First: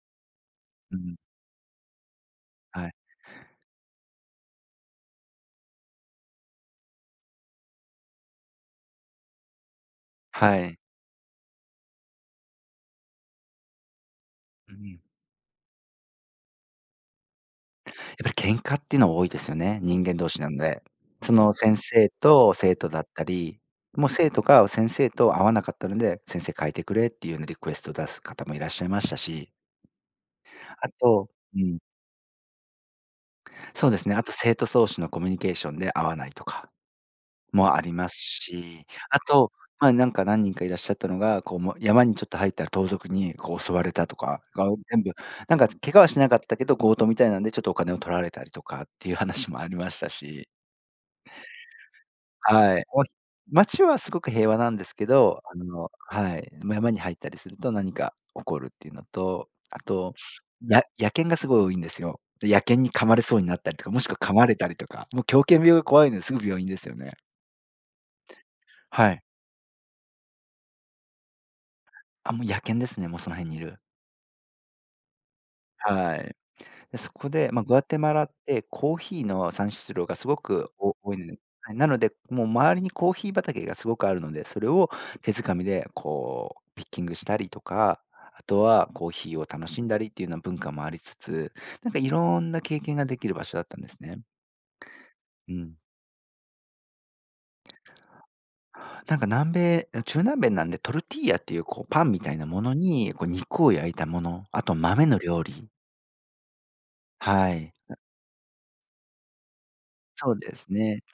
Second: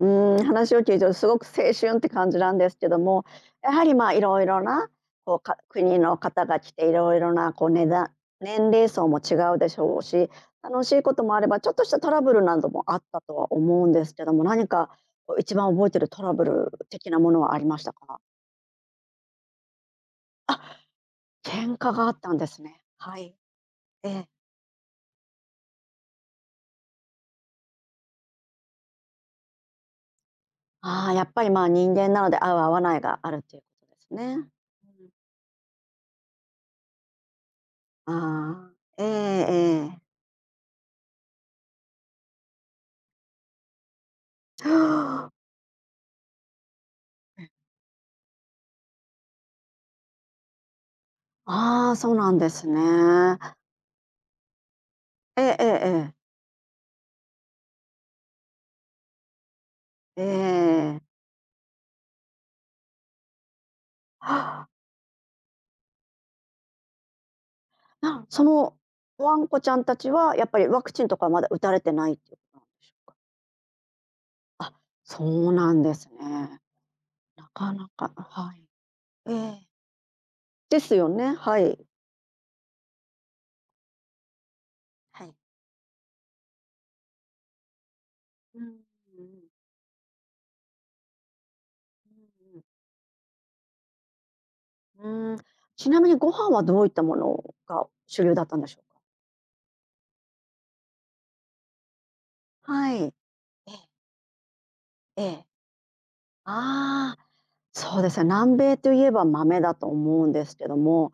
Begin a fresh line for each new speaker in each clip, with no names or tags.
うん、話を聞
う
いて
ん。
すごく青春って感じなんです
は
け
い。
ども、やはりまあ、いろいろなこう、か国の方が来て、いろいろなこうねだ年齢層も違うでしょうし、
はい。
楽しいこともあれば、ちょっとしたトラブルなどもあったとは思うんですけども、何
う
か
ん。
こう、一番覚えているトラブル的なものはありましたか？
やっぱり喧嘩っていうのは多いですよね、人間同士なん
あ、
で。その
喧
先
嘩があ
生
ったんで
と
す
生
ね。
徒だっ
は
た
い。
り、も
え
う
え。
生徒が先生と合わなかったので、先生変えてくれっていうようなリクエスト出す方もいらっしゃいましたし。あ
ああ、や
と
っぱり
う
まあ、
ん。
人間なので、合う合わないがあるっていうこ
そう
と
で
で
す
す
ね、あと
ね。
生徒そうし
う
の
ん。
コミュニケーションで合わないとかもありま
あ
す
あ、
し。
ええ
あと、ま、前
ええ。
なんか何人かいらっしゃったのが、こう、もう山にちょっと入ったら盗賊に、こう襲われたとか、がお全部、なんか、つ怪我はしなかったけど、強盗みたいな
う
ん
ん。
でちょっとお金を取られたりとかっていう話もありましたし。
ああ、そうなんですね。
はい、お街はすごく平和なんですけど、
え
あ
えええ
の
ええ。
はい、ま、山に入ったりすると何か起こるっていうのと、あと
え
や
え。
野犬がすごい多いんですよ。で、野犬に噛まれそうになったりとか、もしくは噛
は
まれ
あ。
たりとか、もう狂犬病が怖いので、すぐ病院ですよね。
あ、その
はい。
ワンコちゃんたちは、やっぱりワクチンとかまだ打たれてないち
あ、
ょっ
もう
ぷ
野
な
犬で
しょ
す
う
ね、
か？
もうその辺にいる。
あ、そうなんです
はい。
ね。
で、そこ
な
で、ま、
か
グア
な
テ
か
マ
あ、
ラっ
は
て
い。
コーヒー
えええ
の
え。
産出量がすごく
です
お
よ
多いの
ね、
ね。
は
はい、
い。
なので、もう周りにコーヒー畑がすごくあるので、それを
は
手
い。
掴みでこうピッキングしたりとか、あ
う
と
ん。う
はコー
ーん、う
ヒーを
ん。
楽しんだりっていうな文化もありつつ、なんかいろ
う
ん
んう
な
ん。
経験ができる場所だったんですね。
うーん、
うん。
ちなみにご飯はどういったものが主流だったんでしょうか？
なんか南米や、中南べんなんで、トルティーヤっていう、こうパンみたいなもの
はい。
に、こう肉
え
を
え。
焼いたもの、あと豆の
え
料
え。
理。
ああ、
はい。う
そうですよ、南米といえば豆だと思うん
そう
です
で
け
す
ど
ね。
も、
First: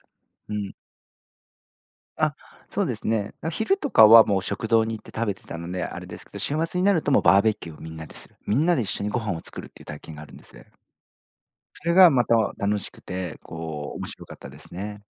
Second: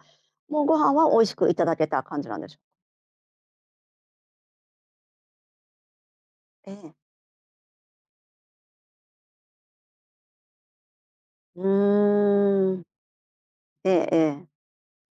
う
もう
ん。
ご飯は美味しくいただけた感じ
あ、
なんでしょ
そうですね。な昼とかはもう食堂に行って食べてたので、あれですけど、週
え
末に
え。
なるともうバーベキューをみんなでする。みんなで一緒にご飯を作るっていう体験があるんです。
う
それがまた
ー
楽
ん。
しくて、
え
こう面
え
白か
え
っ
え。
たですね。